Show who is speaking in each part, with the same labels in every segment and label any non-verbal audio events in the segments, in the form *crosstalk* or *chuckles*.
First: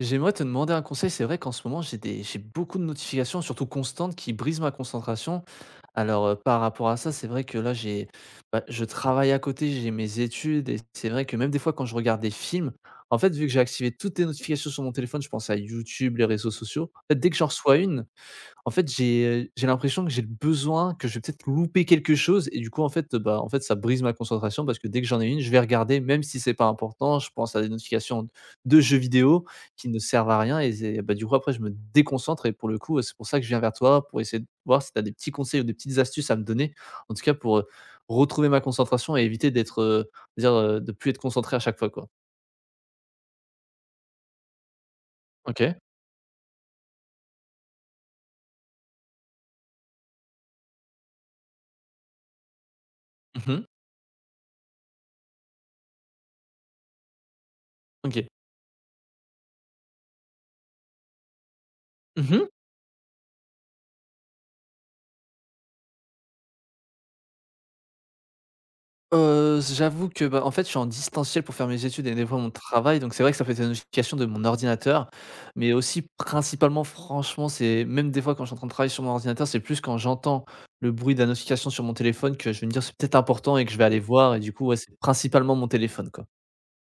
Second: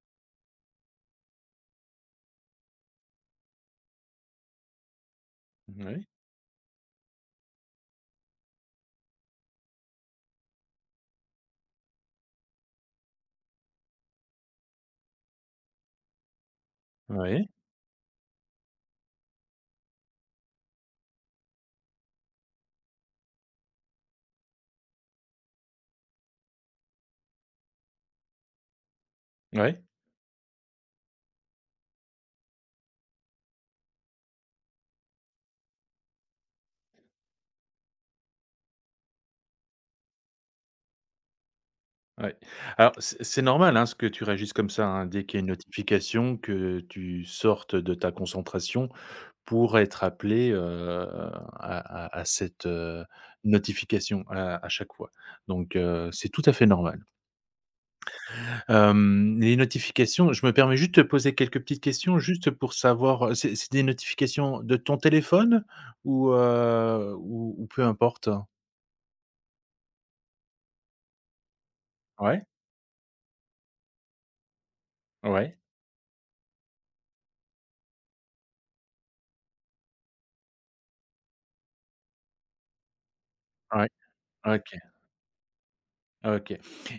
Speaker 1: J'aimerais te demander un conseil. C'est vrai qu'en ce moment j'ai des j'ai beaucoup de notifications surtout constantes qui brisent ma concentration.
Speaker 2: Oui.
Speaker 1: Alors, heu, par rapport à ça, c'est vrai que là j'ai ben je travaille à côté, j'ai mes études et c'est vrai que, même, des fois, quand je regarde des films, en fait, vu que j'ai activé toutes les notifications sur mon téléphone, je pense à YouTube, les réseaux sociaux. En fait, dès que j'en
Speaker 2: Oui.
Speaker 1: reçois une, en fait, j'ai j'ai l'impression que j'ai besoin, que je vais peut-être louper quelque chose et du coup, en fait, bah, en fait, bah, ça brise ma concentration parce que dès que j'en ai une, je vais regarder même si c'est pas important. Je pense à des notifications de jeux vidéo
Speaker 2: Ouais.
Speaker 1: qui ne servent à rien et c'est ben, du coup, après je me déconcentre et pour le coup, heu, c'est pour ça que je viens vers toi, pour essayer de voir si tu as des petits conseils ou des petites astuces à me donner en tout cas pour, heu, retrouver ma concentration et éviter d'être, heu, on va dire, heu, de plus être concentré à chaque fois, quoi.
Speaker 2: Ouais. Alors c'est c'est normal, hein, ce que tu réagisses comme ça, hein. Dès qu'il y a une
Speaker 1: OK.
Speaker 2: notification que tu sortes de ta concentration pour être appelé, heu, à à à cette, heu,
Speaker 1: Mmh mh.
Speaker 2: notification à à chaque fois donc heu, c'est tout à fait normal.
Speaker 1: OK.
Speaker 2: Hem, les notifications je me permets juste te poser quelques petites questions
Speaker 1: Mmh mh.
Speaker 2: juste pour savoir c'est c'est des notifications de ton téléphone ou heu, ou ou peu importe?
Speaker 1: Heu, j j'avoue que, bah, en fait je suis en distanciel pour faire mes études et des fois
Speaker 2: Ouais.
Speaker 1: mon travail, donc c'est vrai que ça fait des notifications de mon ordinateur,
Speaker 2: Ouais.
Speaker 1: mais aussi principalement franchement c'est même des fois quand je suis en train de travailler sur mon ordinateur, c'est plus quand j'entends le bruit de la notification sur mon téléphone que je vais me dire: «C'est peut être important» et que je vais
Speaker 2: Ouais,
Speaker 1: aller voir et du coup
Speaker 2: OK.
Speaker 1: ouais, c'est principalement mon téléphone quoi.
Speaker 2: OK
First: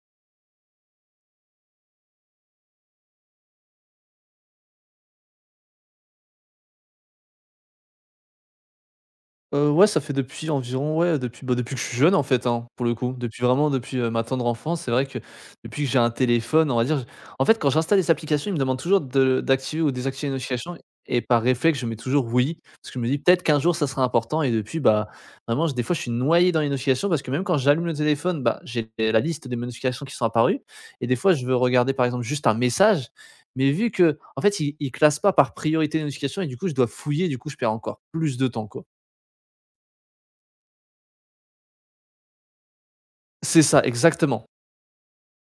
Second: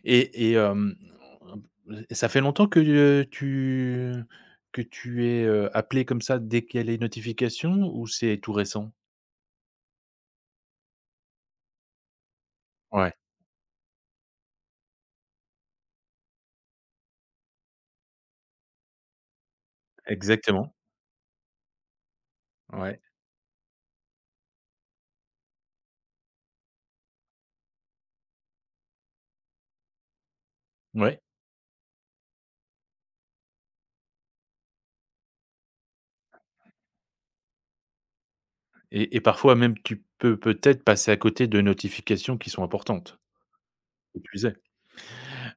Speaker 2: et et hem, et ça fait longtemps que tu, heu, tu que tu es, heu, appelé comme ça dès qu'il y a les notifications ou c'est tout récent?
Speaker 1: Heu, ouais, ça fait depuis environ ouais, depuis, bah, depuis que je suis jeune en faite hein, pour le coup,
Speaker 2: Ouais.
Speaker 1: depuis vraiment depuis ma tendre enfance. C'est vrai que depuis que j'ai un téléphone, on va dire je en fait quand j'installe des applications, ils me demandent toujours de d'activer ou désactiver les
Speaker 2: Exactement.
Speaker 1: notifications et par réflexe, je mets toujours «oui», parce que je
Speaker 2: Ouais.
Speaker 1: me dis: «Peut être qu'1 jour ça sera important» et depuis bah vraiment des fois je suis noyé dans les notifications. Parce que même quand j'allume le téléphone, bah j'ai la liste des notifications qui sont apparues et des
Speaker 2: Ouais.
Speaker 1: fois je veux regarder par exemple juste un message, mais vu qu'en fait, il il classe pas par priorité de notification et du coup, je dois fouiller du coup je perds encore plus de temps quoi.
Speaker 2: Et et parfois même tu peux peut être passer à côté de notifications qui sont importantes?
Speaker 1: C'est ça
Speaker 2: Qui plus
Speaker 1: exactement.
Speaker 2: est.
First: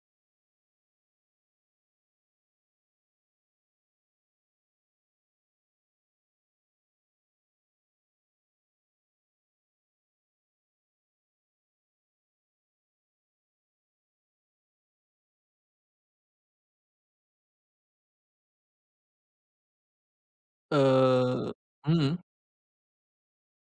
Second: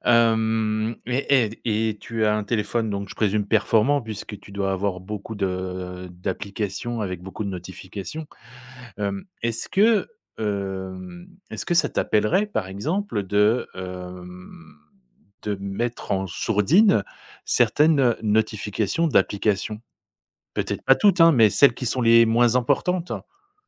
Speaker 2: Hem, et et d et tu as un téléphone donc je présume performant, puisque tu dois avoir beaucoup de d'applications avec beaucoup de notifications? Hem, est ce que, hem, est ce que ça t'appellerait par exemple de, hem, de mettre en sourdine certaines notifications d'applications? Peut être pas toutes hein, mais
Speaker 1: Heu,
Speaker 2: celles qui
Speaker 1: mmh
Speaker 2: sont
Speaker 1: mh.
Speaker 2: les moins importantes?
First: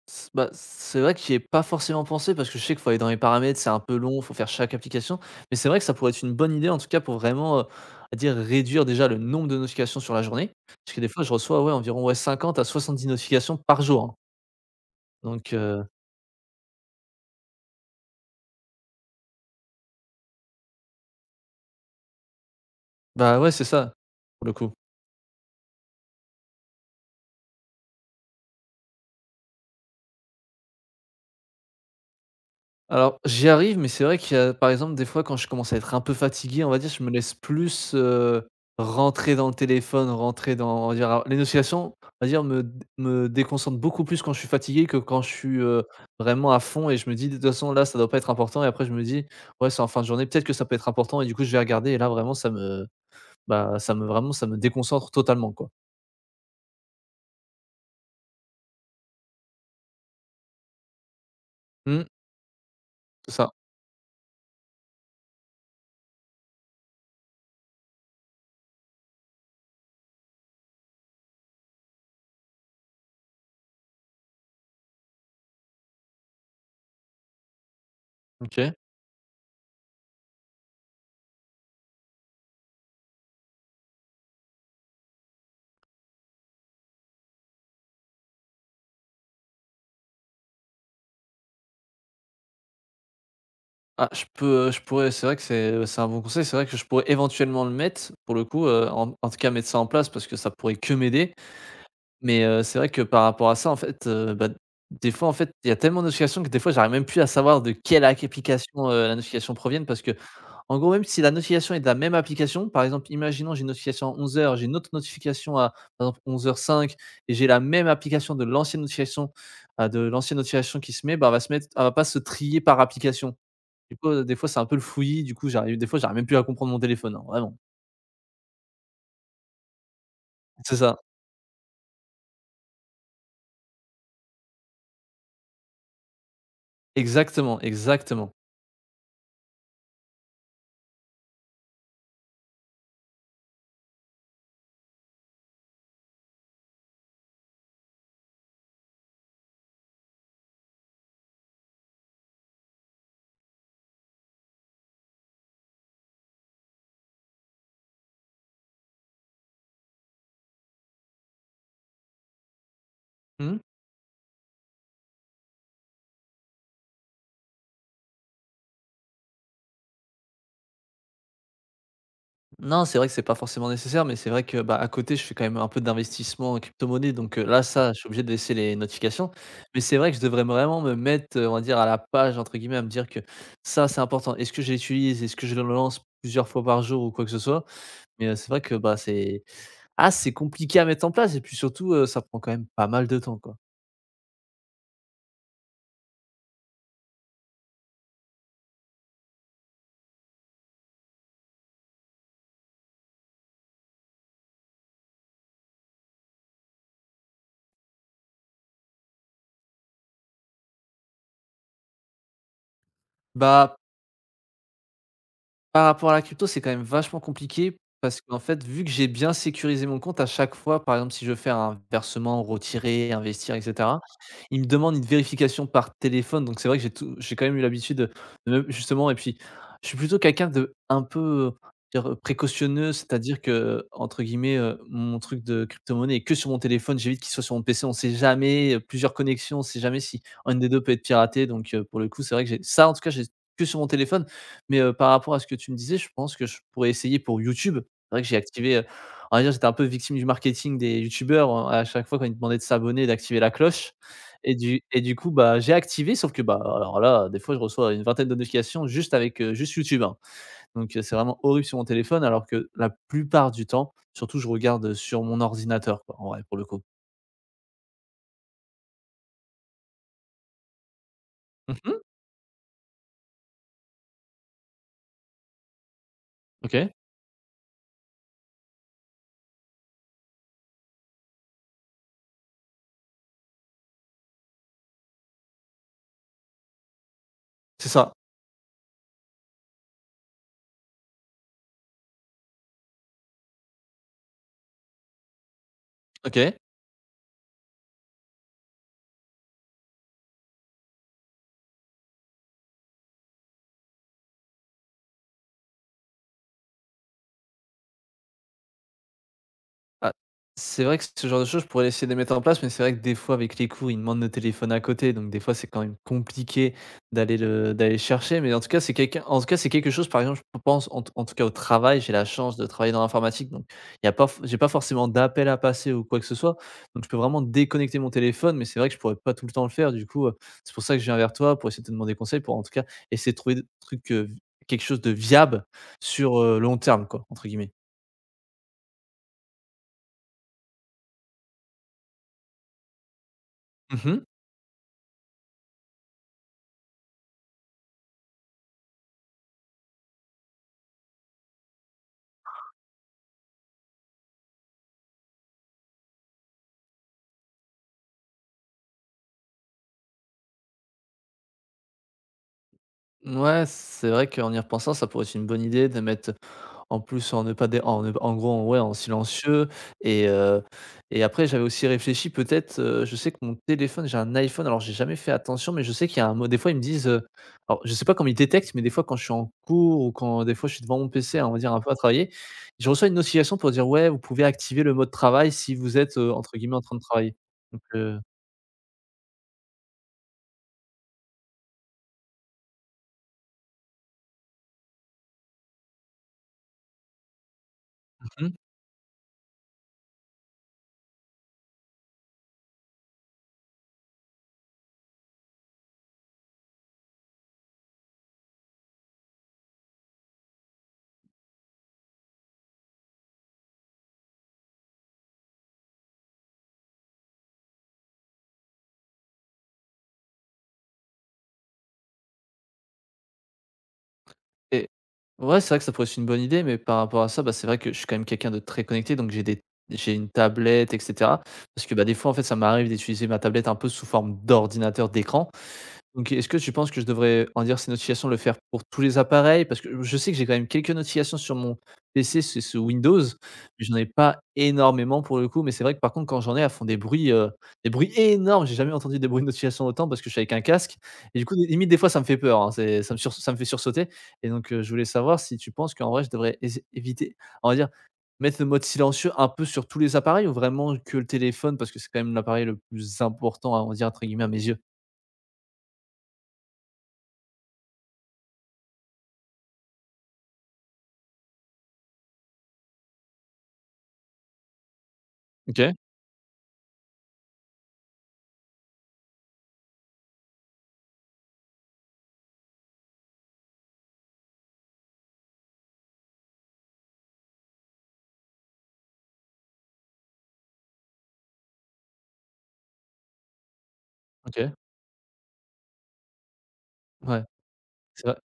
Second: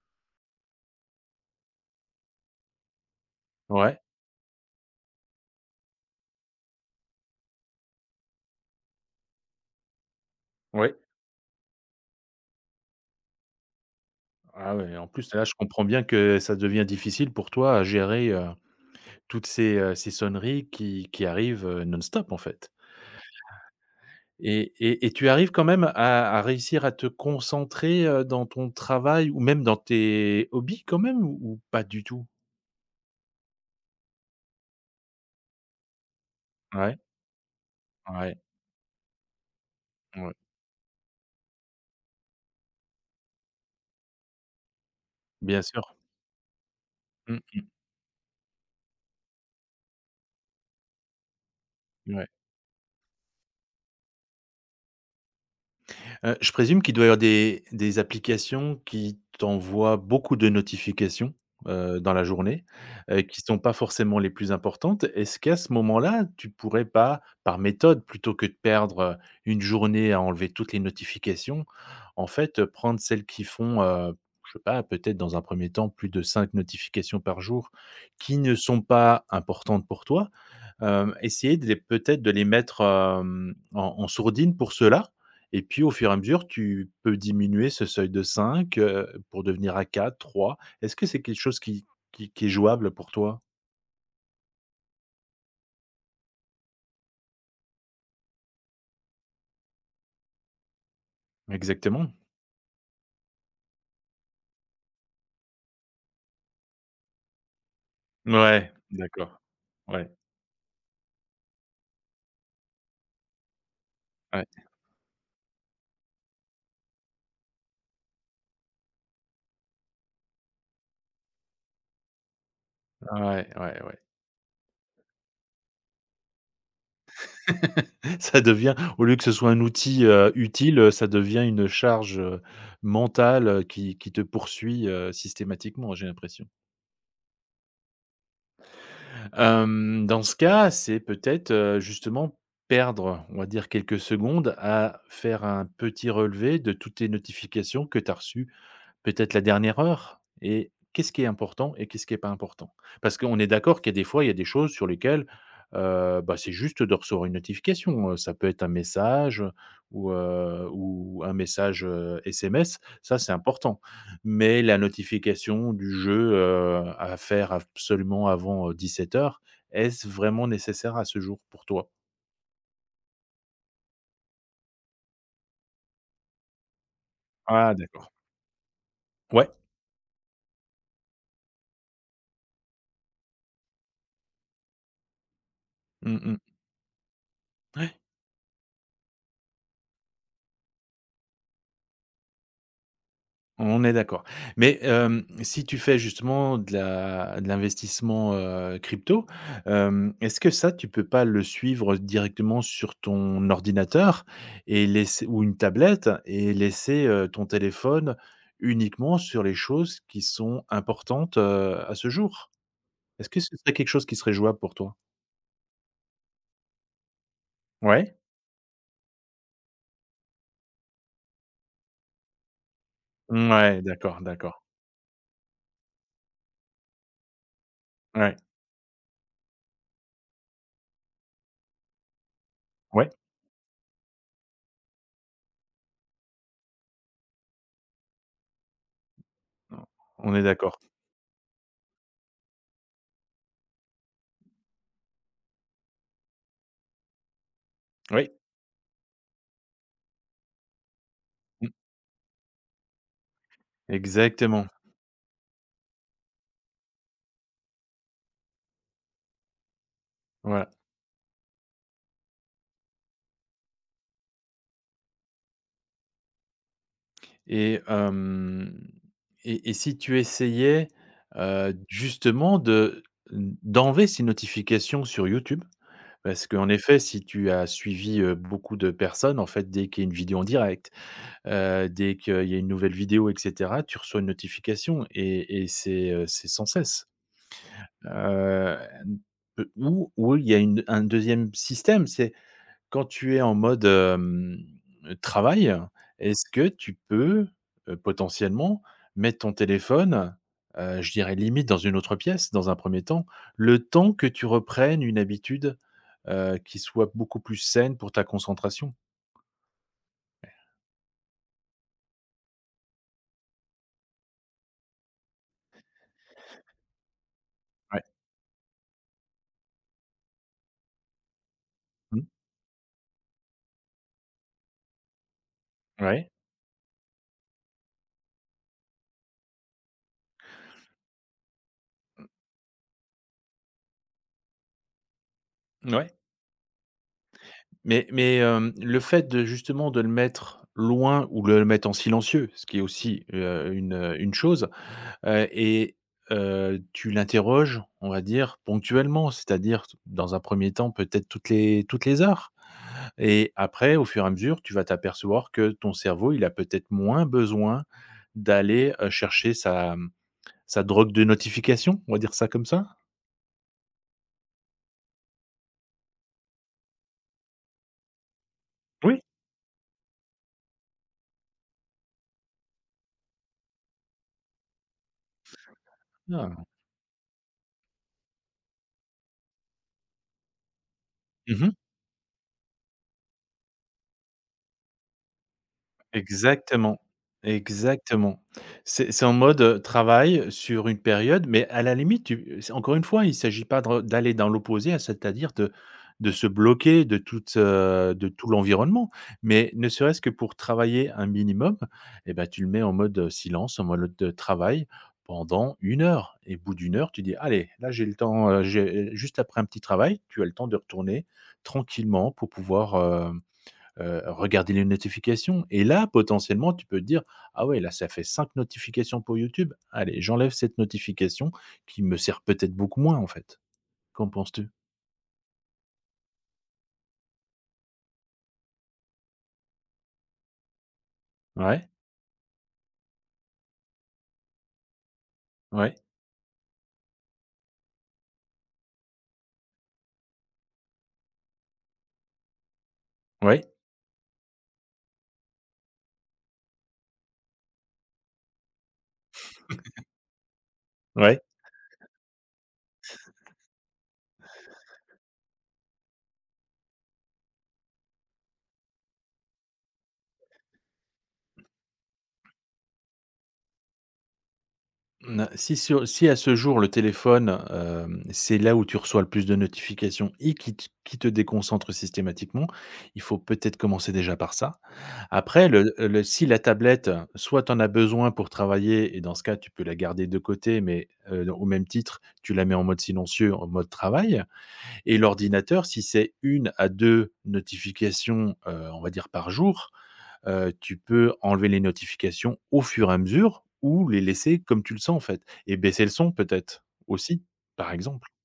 Speaker 1: S bah, c'est vrai que j'y ai pas forcément pensé parce que je sais qu'il faut aller dans les paramètres, c'est un peu
Speaker 2: Ouais.
Speaker 1: long, faut faire chaque application, mais c'est vrai que ça pourrait être une bonne idée en tout cas pour vraiment, heu, on va dire réduire déjà le nombre de notifications sur la journée, parce
Speaker 2: Oui.
Speaker 1: que des fois je reçois ouais environ ouais 50 à 70 notifications par jour hein.
Speaker 2: Ah ouais et en plus là, je
Speaker 1: Donc
Speaker 2: comprends
Speaker 1: heu
Speaker 2: bien que ça devient difficile pour toi à gérer, heu, toutes ces, heu, ces sonneries qui qui arrivent, heu, non-stop en fait.
Speaker 1: Bah ouais, c'est ça, pour le
Speaker 2: Et
Speaker 1: coup.
Speaker 2: et et tu arrives quand même à à réussir à te concentrer, heu, dans ton travail ou même dans tes hobbies quand même ou ou pas du tout?
Speaker 1: Alors, j'y arrive mais c'est vrai qu'il y a par exemple des fois quand je commence à être un peu fatigué, on va dire
Speaker 2: Ouais.
Speaker 1: je me laisse plus,
Speaker 2: Ouais.
Speaker 1: heu, rentrer dans le téléphone,
Speaker 2: Ouais.
Speaker 1: rentrer dans on va dire, heu les notifications on va dire me d me déconcentre beaucoup plus quand je suis fatigué que quand je suis,
Speaker 2: Bien
Speaker 1: heu,
Speaker 2: sûr.
Speaker 1: vraiment à fond et je me dis: «De
Speaker 2: Mmh
Speaker 1: toute
Speaker 2: mh.
Speaker 1: façon là, ça doit pas être important» et après je me dis: «Ouais, c'est en fin de journée, peut-être que ça peut être important» et du coup je vais regarder et là
Speaker 2: Mouais.
Speaker 1: vraiment ça me bah ça me vraiment, ça me déconcentre totalement quoi.
Speaker 2: Heu, je présume qu'il doit y avoir des des applications qui t'envoient beaucoup de notifications, heu,
Speaker 1: Mmh.
Speaker 2: dans la journée, heu,
Speaker 1: C'est
Speaker 2: qui
Speaker 1: ça.
Speaker 2: sont pas forcément les plus importantes. Est-ce qu'à ce moment-là, tu pourrais pas par méthode plutôt que de perdre, heu, 1 journée à enlever toutes les notifications, en fait, heu, prendre celles qui font, heu, je sais pas peut-être dans un 1er temps plus de 5 notifications par jour qui ne
Speaker 1: OK.
Speaker 2: sont pas importantes pour toi. Hem, essayer de les peut-être de les mettre, hem, en en sourdine pour ceux-là et puis au fur et à mesure, tu peux diminuer ce seuil de 5, heu, pour devenir à 4-3, est-ce que c'est quelque chose qui qui qui est jouable pour toi?
Speaker 1: Ah je peux, heu, je pourrais, c'est vrai que c'est, heu, c'est un bon conseil, c'est vrai que je pourrais éventuellement le mettre pour le coup, heu, en en tout cas mettre ça en place parce que ça pourrait que m'aider
Speaker 2: Exactement.
Speaker 1: mais heu, c'est vrai que par rapport à ça en fait, heu, bah des fois en fait, il y a tellement de notification que des fois j'arrive même plus à savoir de quelle ac
Speaker 2: Mouais,
Speaker 1: application, heu, la
Speaker 2: d'accord.
Speaker 1: notification proviennent. Parce
Speaker 2: Ouais.
Speaker 1: qu'en gros, même si la notification est de la même application, par exemple imaginons, j'ai une notification à onze
Speaker 2: Ouais.
Speaker 1: heures, j'ai une autre notification à, par exemple à 11:05 et j'ai la même application de l'ancienne notification, enfin, de l'ancienne notification qui se met ben va se mettre elle va pas se trier par application.
Speaker 2: Ouais, ouais,
Speaker 1: Du
Speaker 2: ouais.
Speaker 1: coup des fois c'est un peu le fouillis du coup j'arrive des fois j'arrive même plus à comprendre mon téléphone hein vraiment.
Speaker 2: *chuckles* Ça devient au lieu que ce soit un outil, heu,
Speaker 1: C'est
Speaker 2: utile, heu,
Speaker 1: ça.
Speaker 2: ça devient une charge, heu, mentale, heu, qui qui te poursuit, heu, systématiquement j'ai l'impression.
Speaker 1: Exactement, exactement.
Speaker 2: Hem, dans ce cas c'est peut-être, heu, justement perdre on va dire quelques secondes à faire un petit relevé de toutes les notifications que tu as reçu peut-être la dernière heure et qu'est-ce qui est important et qu'est-ce qui est pas important? Parce que on est d'accord qu'il y a des fois il y a des choses sur lesquelles, heu, bah c'est juste de recevoir une notification, heu, ça peut être un message, heu, ou, heu, ou un message, heu, SMS. Ça c'est
Speaker 1: Mmh?
Speaker 2: important mais la notification du jeu, heu, à faire absolument avant, heu, 17:00 heures, est-ce vraiment nécessaire à ce jour pour toi?
Speaker 1: N non, c'est vrai que c'est pas forcément nécessaire mais c'est vrai que ben, à côté je fais quand même un peu d'investissement en crypto monnaie donc heu, là
Speaker 2: Ah
Speaker 1: ça, je suis
Speaker 2: d'accord.
Speaker 1: obligé de laisser les notifications
Speaker 2: Ouais.
Speaker 1: mais c'est vrai que je devrais vraiment me mettre, heu, on va dire, «à la page» entre guillemets, à me dire que ça c'est important. Est-ce que je l'utilise? Est-ce que je le lance
Speaker 2: Mmh mh.
Speaker 1: plusieurs fois par jour ou quoi que ce soit?
Speaker 2: Ouais.
Speaker 1: Mais heu, c'est vrai que bah, c'est ah c'est compliqué à mettre en place et puis surtout, heu, ça prend quand même pas mal de temps, quoi.
Speaker 2: On est d'accord mais hem, si tu fais justement de la de l'investissement, heu, crypto, hem, est-ce que ça tu peux pas le suivre directement sur ton ordinateur? Et laisser ou une tablette? Et laisser, heu, ton téléphone uniquement sur les choses qui sont importantes, heu, à ce jour. Est-ce que ce serait
Speaker 1: Bah
Speaker 2: quelque chose qui serait jouable pour toi?
Speaker 1: par rapport à la crypto, c'est quand même vachement compliqué
Speaker 2: Ouais.
Speaker 1: parce qu'en fait, vu que j'ai bien sécurisé mon compte à chaque fois, par exemple, si je veux faire un versement, ou retirer, investir et
Speaker 2: Mouais,
Speaker 1: cetera,
Speaker 2: d'accord,
Speaker 1: ils
Speaker 2: d'accord.
Speaker 1: me demandent une vérification par téléphone donc c'est vrai que j'ai tout j'ai quand même eu l'habitude de,
Speaker 2: Ouais.
Speaker 1: même, justement et puis je suis plutôt quelqu'un de un peu, heu, on va dire précautionneux.
Speaker 2: Ouais.
Speaker 1: C'est-à-dire que, heu, entre guillemets, heu, mon truc de crypto monnaie est que sur mon téléphone, «j'évite» qu'il soit sur mon PC. On sait jamais, heu, plusieurs connexions, on sait
Speaker 2: On
Speaker 1: jamais si
Speaker 2: on est
Speaker 1: 1 des
Speaker 2: d'accord.
Speaker 1: 2 peut être piraté donc heu, pour le coup, c'est vrai que j'ai ce ça, en tout cas, j'ai que sur mon téléphone mais heu, par rapport à ce que tu me disais, je pense que je pourrais essayer pour YouTube. C'est vrai que
Speaker 2: Oui.
Speaker 1: j'ai activé, heu, on va dire j'étais un peu victime du marketing des youtubeurs,
Speaker 2: Mmh.
Speaker 1: heu et à chaque fois quand ils demandaient de s'abonner et d'activer la cloche et
Speaker 2: Exactement.
Speaker 1: du et du coup, bah, j'ai activé sauf que, bah, alors là, des fois je reçois une vingtaine de notifications juste avec, heu, juste YouTube, hein,
Speaker 2: Ouais.
Speaker 1: donc heu, c'est vraiment horrible sur mon téléphone alors que la plupart du temps, surtout je regarde, heu, sur mon ordinateur, quoi, en vrai, pour le coup.
Speaker 2: Et hem et et si tu essayais, heu,
Speaker 1: Mmh mh.
Speaker 2: justement de d d'enlever ces notifications sur YouTube? Parce qu'en
Speaker 1: OK.
Speaker 2: effet si tu as suivi beaucoup de personnes, en fait, dès qu'il y a une vidéo en direct, heu, dès qu'il y a une nouvelle vidéo et cetera, tu reçois une notification et et c'est, heu, c'est sans cesse.
Speaker 1: C'est ça.
Speaker 2: Heu, ou ou il y a une un 2e système, c'est quand tu es en mode, hem, travail, est-ce
Speaker 1: OK.
Speaker 2: que tu peux, potentiellement, mettre ton téléphone, heu, je dirais limite dans une autre pièce, dans un 1er temps, le temps que tu reprennes une habitude, heu, qui soit beaucoup plus saine pour ta concentration?
Speaker 1: Ah, c'est vrai que ce genre de choses, je pourrais essayer de les mettre en place mais c'est vrai que des fois, avec les cours, ils demandent le téléphone à côté donc, des fois, c'est quand même compliqué d'aller le d'aller le
Speaker 2: Ouais.
Speaker 1: chercher, mais en tout cas, c'est quelqu'un en tout cas, c'est quelque chose, par exemple je pense, en tout cas en tout cas, au travail, j'ai la
Speaker 2: Mmh.
Speaker 1: chance de travailler dans l'informatique donc il y a pas f j'ai pas forcément d'appel à passer ou quoi que
Speaker 2: Ouais.
Speaker 1: ce soit donc je peux vraiment déconnecter mon téléphone mais c'est vrai que je pourrais pas tout le temps le faire du coup. Heu, c'est pour ça que je viens vers toi pour essayer de te demander
Speaker 2: Mmh.
Speaker 1: conseils pour, en tout cas, essayer de trouver des trucs, heu, v quelque chose de viable
Speaker 2: Mouais.
Speaker 1: sur, heu, «long terme», quoi, entre guillemets.
Speaker 2: Mais mais hem, le fait de, justement, de le mettre loin ou de le mettre en silencieux, ce qui est aussi, heu, une,
Speaker 1: Mmh
Speaker 2: heu,
Speaker 1: mh.
Speaker 2: une chose, heu et heu, tu l'interroges, on va dire ponctuellement. C'est-à-dire dans un 1er temps peut-être toutes les toutes les heures et après au fur et à mesure, tu vas t'apercevoir que ton cerveau, il a peut-être moins besoin d'aller, heu, chercher sa, mmh, sa drogue de notification, on va dire ça comme ça.
Speaker 1: Ouais, c'est vrai qu'en y repensant, ça pourrait être une bonne idée de mettre en plus en ne pas dé en ne pas en gros, ouais, en
Speaker 2: Oui.
Speaker 1: silencieux et heu et après j'avais aussi réfléchi, peut-être, heu, je sais que mon téléphone j'ai un iPhone. Alors j'ai jamais fait attention, mais je sais qu'il y a un mode des
Speaker 2: Non.
Speaker 1: fois ils me disent, heu alors je sais pas comment ils détectent, mais, des fois, quand je suis en cours ou quand, des fois, je suis devant mon PC, on va
Speaker 2: Mmh
Speaker 1: dire,
Speaker 2: mh.
Speaker 1: un peu à travailler, je reçois une notification pour dire, ouais: «Vous pouvez activer le mode travail si vous êtes, heu, entre guillemets, "en train
Speaker 2: Exactement,
Speaker 1: de travailler"», donc heu
Speaker 2: exactement. C'est c'est en mode, heu, travail sur une période mais à la limite tu c'est encore une fois il s'agit pas de re d'aller dans l'opposé, c'est à dire de de se bloquer de toute, heu, de
Speaker 1: Mmh
Speaker 2: tout
Speaker 1: mh.
Speaker 2: l'environnement mais ne serait ce que pour travailler un minimum et bah, tu le mets en mode, heu, silence en mode le de travail pendant 1 heure et au bout d'1 heure tu dis: «Allez, là j'ai le temps, heu, j'ai» juste après un petit travail, tu as le temps de retourner tranquillement pour pouvoir, heu heu, regarder les notifications et là potentiellement tu peux dire: «Ah ouais là ça fait 5 notifications pour YouTube, allez, j'enlève cette notification qui me sert, peut être, beaucoup moins, en fait». Qu'en penses tu?
Speaker 1: Et ouais, c'est vrai que ça pourrait être une bonne idée, mais par rapport à ça, bah, c'est vrai que je suis quand même quelqu'un de très connecté donc j'ai des j'ai une tablette et cetera. Parce
Speaker 2: Ouais.
Speaker 1: que, bah, des fois, en fait, ça m'arrive d'utiliser ma tablette un peu sous forme d'ordinateur, d'écran,
Speaker 2: Ouais.
Speaker 1: donc est-ce que tu penses que je devrais réduire ces notifications, le faire pour tous les appareils parce que je sais que j'ai quand même quelques notifications sur mon PC, c'est sous Windows
Speaker 2: Ouais.
Speaker 1: mais j'en ai pas énormément pour le coup mais c'est vrai que, par contre, quand j'en ai, elles font des bruits, heu, des bruits énormes! J'ai jamais entendu des bruits de notifications
Speaker 2: *chuckles*
Speaker 1: autant parce que je suis avec un casque et
Speaker 2: Ouais.
Speaker 1: du coup, limite des fois ça me fait peur, hein, c'est ça me surs ça me fait sursauter et donc heu, je voulais savoir si tu penses qu'en vrai je devrais ess éviter, on va dire, mettre le mode silencieux, un peu sur tous les appareils ou vraiment que le téléphone, parce que c'est quand même l'appareil le plus «important», on va dire, entre guillemets à mes yeux?
Speaker 2: Ne si si au si à ce jour, le téléphone, hem, c'est là où tu reçois le plus de notification et qui t qui te déconcentre systématiquement, il faut peut-être commencer, déjà, par ça. Après le
Speaker 1: OK.
Speaker 2: le si la tablette, soit tu en as besoin pour travailler et dans ce cas tu peux la garder de côté mais heu, au même titre, tu la mets en mode silencieux, en mode travail et l'ordinateur si c'est 1 à 2 notifications, heu, on va dire par jour, heu, tu peux enlever les notifications au fur et à mesure ou les laisser
Speaker 1: OK.
Speaker 2: comme tu le sens, en fait et baisser le son, peut-être,
Speaker 1: Ouais,
Speaker 2: aussi, par exemple?
Speaker 1: ça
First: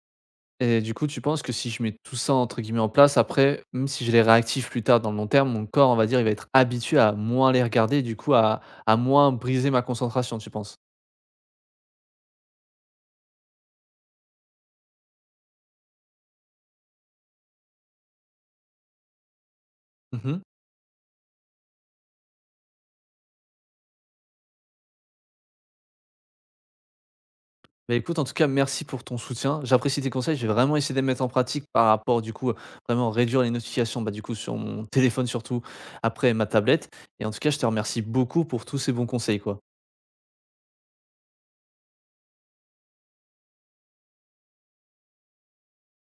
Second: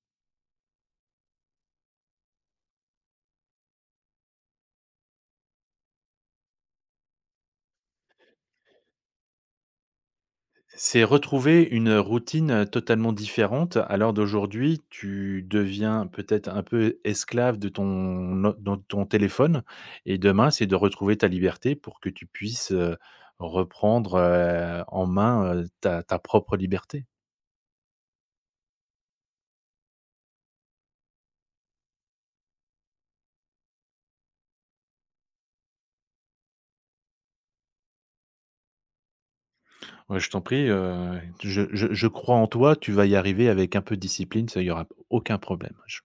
Speaker 1: et du coup, tu penses que si je mets tout ça entre guillemets «en place», après, même si je les réactives plus tard, dans le long terme, mon corps, on va dire, il va être habitué à moins les regarder et du coup, à à moins briser ma concentration, tu penses?
Speaker 2: C'est retrouver une routine, heu, totalement différente. À l'heure d'aujourd'hui, tu deviens peut-être un peu esclave de ton o de ton téléphone et
Speaker 1: Mmh mh.
Speaker 2: demain c'est de retrouver ta liberté pour que tu puisses, heu, reprendre, heu, en main, heu, ta ta propre liberté.
Speaker 1: Beh, écoute, en tout cas, merci pour ton soutien. J'apprécie tes conseils, je vais vraiment essayer de les mettre en pratique par rapport, du coup, à vraiment réduire les notifications, bah, du coup, sur mon téléphone surtout, après ma tablette et en tout cas, je te remercie beaucoup pour tous ces bons conseils, quoi.
Speaker 2: Ouais, je t'en prie, heu et je je je crois en toi, tu vas y arriver avec un peu de discipline, ça, il y aura aucun problème, je